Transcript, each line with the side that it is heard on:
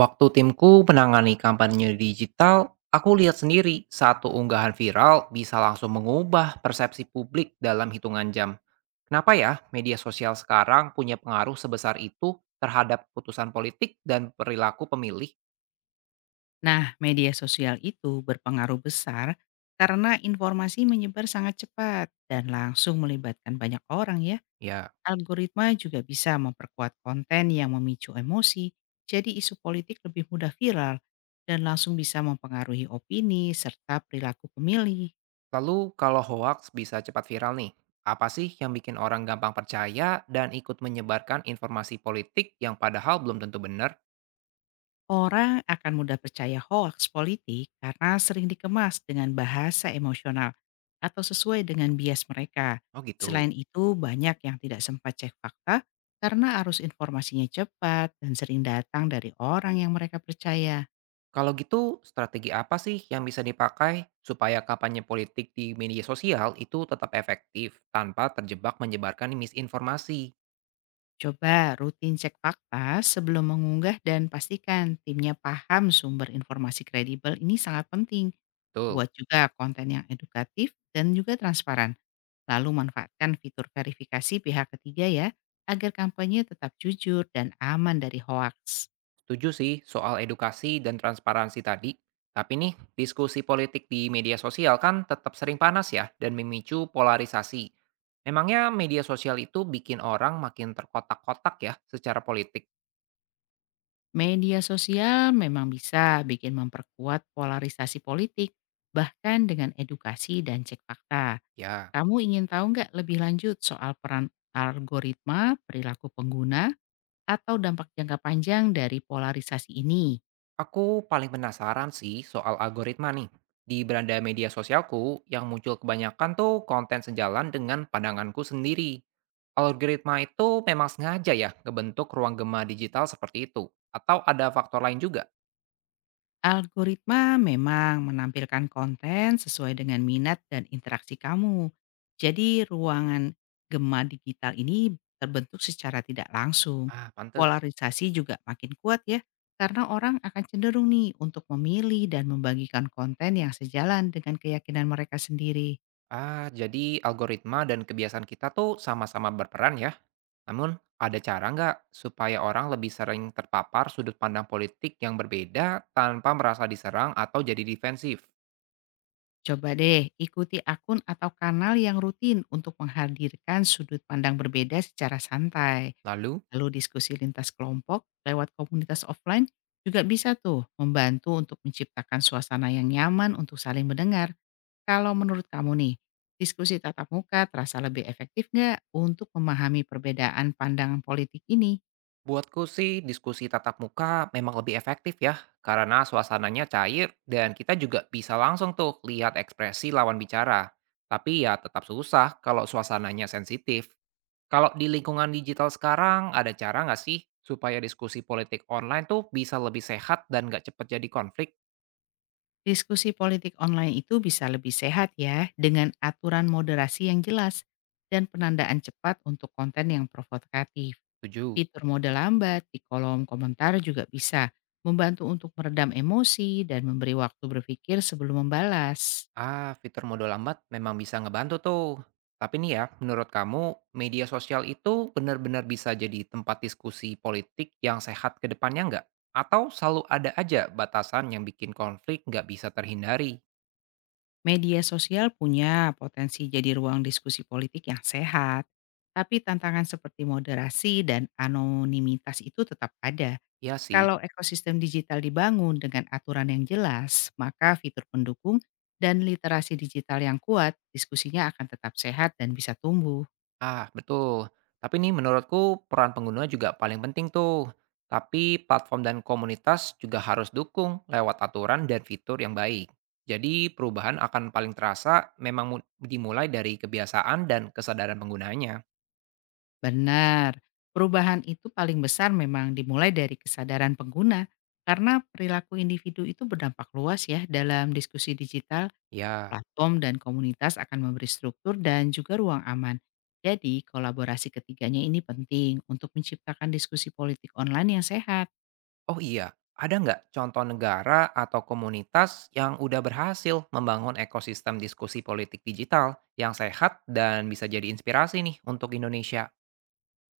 right: Waktu timku menangani kampanye digital, aku lihat sendiri satu unggahan viral bisa langsung mengubah persepsi publik dalam hitungan jam. Kenapa ya media sosial sekarang punya pengaruh sebesar itu terhadap keputusan politik dan perilaku pemilih?
left: Nah, media sosial itu berpengaruh besar karena informasi menyebar sangat cepat dan langsung melibatkan banyak orang ya.
right: Ya,
left: Algoritma juga bisa memperkuat konten yang memicu emosi, jadi isu politik lebih mudah viral dan langsung bisa mempengaruhi opini serta perilaku pemilih.
right: lalu kalau hoax bisa cepat viral nih, apa sih yang bikin orang gampang percaya dan ikut menyebarkan informasi politik yang padahal belum tentu benar?
left: Orang akan mudah percaya hoaks politik karena sering dikemas dengan bahasa emosional atau sesuai dengan bias mereka.
right: Oh gitu.
left: Selain itu, banyak yang tidak sempat cek fakta karena arus informasinya cepat dan sering datang dari orang yang mereka percaya.
right: Kalau gitu, strategi apa sih yang bisa dipakai supaya kampanye politik di media sosial itu tetap efektif tanpa terjebak menyebarkan misinformasi?
left: Coba rutin cek fakta sebelum mengunggah dan pastikan timnya paham sumber informasi kredibel ini sangat penting.
right: Tuh,
left: Buat juga konten yang edukatif dan juga transparan. Lalu manfaatkan fitur verifikasi pihak ketiga ya, agar kampanye tetap jujur dan aman dari hoaks.
right: setuju sih soal edukasi dan transparansi tadi. Tapi nih, diskusi politik di media sosial kan tetap sering panas ya dan memicu polarisasi. Memangnya media sosial itu bikin orang makin terkotak-kotak ya secara politik?
left: Media sosial memang bisa bikin memperkuat polarisasi politik, bahkan dengan edukasi dan cek fakta.
right: Ya.
left: Kamu ingin tahu nggak lebih lanjut soal peran algoritma, perilaku pengguna, atau dampak jangka panjang dari polarisasi ini?
right: Aku paling penasaran sih soal algoritma nih. Di beranda media sosialku, yang muncul kebanyakan tuh konten sejalan dengan pandanganku sendiri. Algoritma itu memang sengaja ya ngebentuk ruang gema digital seperti itu? Atau ada faktor lain juga?
left: Algoritma memang menampilkan konten sesuai dengan minat dan interaksi kamu. Jadi ruangan gema digital ini terbentuk secara tidak langsung.
right: Ah, pantes.
left: Polarisasi juga makin kuat ya, karena orang akan cenderung nih untuk memilih dan membagikan konten yang sejalan dengan keyakinan mereka sendiri.
right: Ah, jadi algoritma dan kebiasaan kita tuh sama-sama berperan ya. Namun, ada cara nggak supaya orang lebih sering terpapar sudut pandang politik yang berbeda tanpa merasa diserang atau jadi defensif?
left: Coba deh ikuti akun atau kanal yang rutin untuk menghadirkan sudut pandang berbeda secara santai.
right: Lalu?
left: Lalu diskusi lintas kelompok lewat komunitas offline juga bisa tuh membantu untuk menciptakan suasana yang nyaman untuk saling mendengar. Kalau menurut kamu nih, diskusi tatap muka terasa lebih efektif nggak untuk memahami perbedaan pandangan politik ini?
right: Buatku sih diskusi tatap muka memang lebih efektif ya, karena suasananya cair dan kita juga bisa langsung tuh lihat ekspresi lawan bicara. Tapi ya tetap susah kalau suasananya sensitif. Kalau di lingkungan digital sekarang ada cara nggak sih supaya diskusi politik online tuh bisa lebih sehat dan nggak cepet jadi konflik?
left: Diskusi politik online itu bisa lebih sehat ya dengan aturan moderasi yang jelas dan penandaan cepat untuk konten yang provokatif.
right: Setuju.
left: Fitur mode lambat di kolom komentar juga bisa membantu untuk meredam emosi dan memberi waktu berpikir sebelum membalas.
right: Ah, fitur modal lambat memang bisa ngebantu tuh. Tapi nih ya, menurut kamu media sosial itu benar-benar bisa jadi tempat diskusi politik yang sehat ke depannya nggak? Atau selalu ada aja batasan yang bikin konflik nggak bisa terhindari?
left: Media sosial punya potensi jadi ruang diskusi politik yang sehat, tapi tantangan seperti moderasi dan anonimitas itu tetap ada.
right: Ya sih.
left: Kalau ekosistem digital dibangun dengan aturan yang jelas, maka fitur pendukung dan literasi digital yang kuat, diskusinya akan tetap sehat dan bisa tumbuh.
right: Ah, betul. Tapi nih menurutku peran pengguna juga paling penting tuh. Tapi platform dan komunitas juga harus dukung lewat aturan dan fitur yang baik. Jadi perubahan akan paling terasa memang dimulai dari kebiasaan dan kesadaran penggunanya.
left: Benar, perubahan itu paling besar memang dimulai dari kesadaran pengguna, karena perilaku individu itu berdampak luas ya dalam diskusi digital,
right: Ya,
left: platform dan komunitas akan memberi struktur dan juga ruang aman. Jadi, kolaborasi ketiganya ini penting untuk menciptakan diskusi politik online yang sehat.
right: oh iya, ada nggak contoh negara atau komunitas yang udah berhasil membangun ekosistem diskusi politik digital yang sehat dan bisa jadi inspirasi nih untuk Indonesia?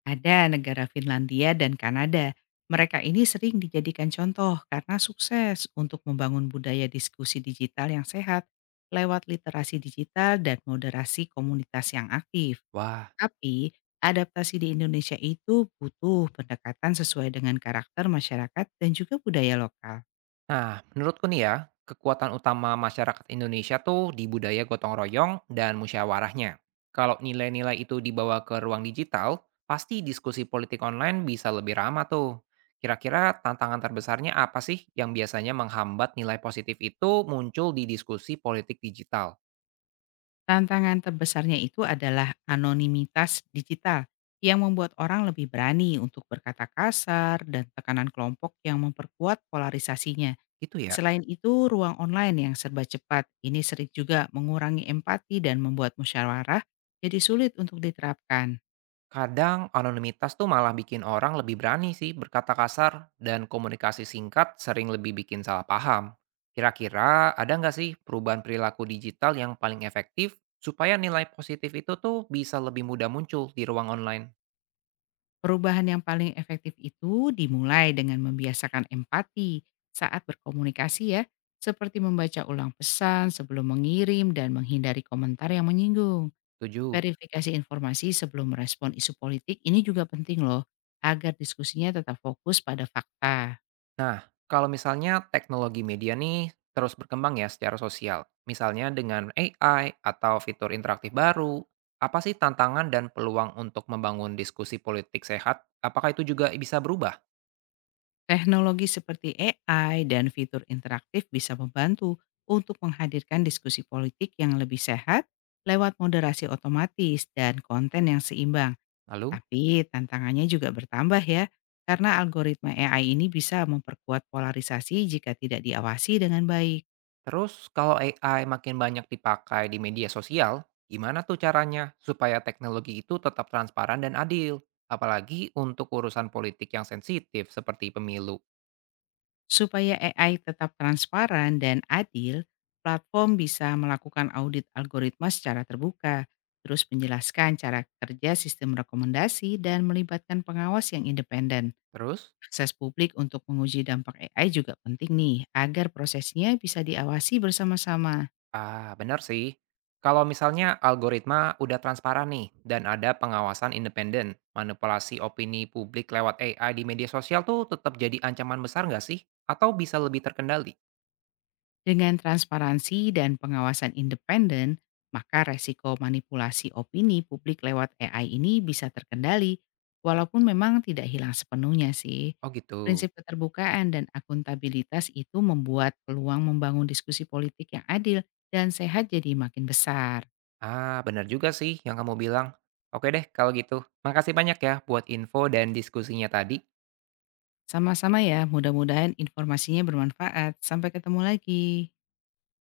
left: Ada negara Finlandia dan Kanada. Mereka ini sering dijadikan contoh karena sukses untuk membangun budaya diskusi digital yang sehat lewat literasi digital dan moderasi komunitas yang aktif.
right: Wah,
left: Tapi, adaptasi di Indonesia itu butuh pendekatan sesuai dengan karakter masyarakat dan juga budaya lokal.
right: nah, menurutku nih ya, kekuatan utama masyarakat Indonesia tuh di budaya gotong royong dan musyawarahnya. Kalau nilai-nilai itu dibawa ke ruang digital, pasti diskusi politik online bisa lebih ramah tuh. Kira-kira tantangan terbesarnya apa sih yang biasanya menghambat nilai positif itu muncul di diskusi politik digital?
left: Tantangan terbesarnya itu adalah anonimitas digital yang membuat orang lebih berani untuk berkata kasar dan tekanan kelompok yang memperkuat polarisasinya.
right: Itu ya.
left: Selain itu, ruang online yang serba cepat ini sering juga mengurangi empati dan membuat musyawarah jadi sulit untuk diterapkan.
right: Kadang anonimitas tuh malah bikin orang lebih berani sih berkata kasar dan komunikasi singkat sering lebih bikin salah paham. Kira-kira ada nggak sih perubahan perilaku digital yang paling efektif supaya nilai positif itu tuh bisa lebih mudah muncul di ruang online?
left: Perubahan yang paling efektif itu dimulai dengan membiasakan empati saat berkomunikasi ya, seperti membaca ulang pesan sebelum mengirim dan menghindari komentar yang menyinggung.
right: Tujuh.
left: Verifikasi informasi sebelum merespon isu politik ini juga penting loh, agar diskusinya tetap fokus pada fakta.
right: Kalau misalnya teknologi media nih terus berkembang ya secara sosial, misalnya dengan AI atau fitur interaktif baru, apa sih tantangan dan peluang untuk membangun diskusi politik sehat? Apakah itu juga bisa berubah?
left: Teknologi seperti AI dan fitur interaktif bisa membantu untuk menghadirkan diskusi politik yang lebih sehat lewat moderasi otomatis dan konten yang seimbang.
right: Lalu?
left: Tapi tantangannya juga bertambah ya, karena algoritma AI ini bisa memperkuat polarisasi jika tidak diawasi dengan baik.
right: Terus kalau AI makin banyak dipakai di media sosial, gimana tuh caranya supaya teknologi itu tetap transparan dan adil? Apalagi untuk urusan politik yang sensitif seperti pemilu.
left: Supaya AI tetap transparan dan adil, platform bisa melakukan audit algoritma secara terbuka, terus menjelaskan cara kerja sistem rekomendasi dan melibatkan pengawas yang independen.
right: Terus,
left: Akses publik untuk menguji dampak AI juga penting nih, agar prosesnya bisa diawasi bersama-sama.
right: ah benar sih, kalau misalnya algoritma udah transparan nih dan ada pengawasan independen, manipulasi opini publik lewat AI di media sosial tuh tetap jadi ancaman besar nggak sih? Atau bisa lebih terkendali?
left: Dengan transparansi dan pengawasan independen, maka resiko manipulasi opini publik lewat AI ini bisa terkendali, walaupun memang tidak hilang sepenuhnya sih.
right: Oh gitu.
left: Prinsip keterbukaan dan akuntabilitas itu membuat peluang membangun diskusi politik yang adil dan sehat jadi makin besar.
right: Ah, benar juga sih yang kamu bilang. Oke deh, kalau gitu. Makasih banyak ya buat info dan diskusinya tadi.
left: Sama-sama ya, mudah-mudahan informasinya bermanfaat. Sampai ketemu lagi.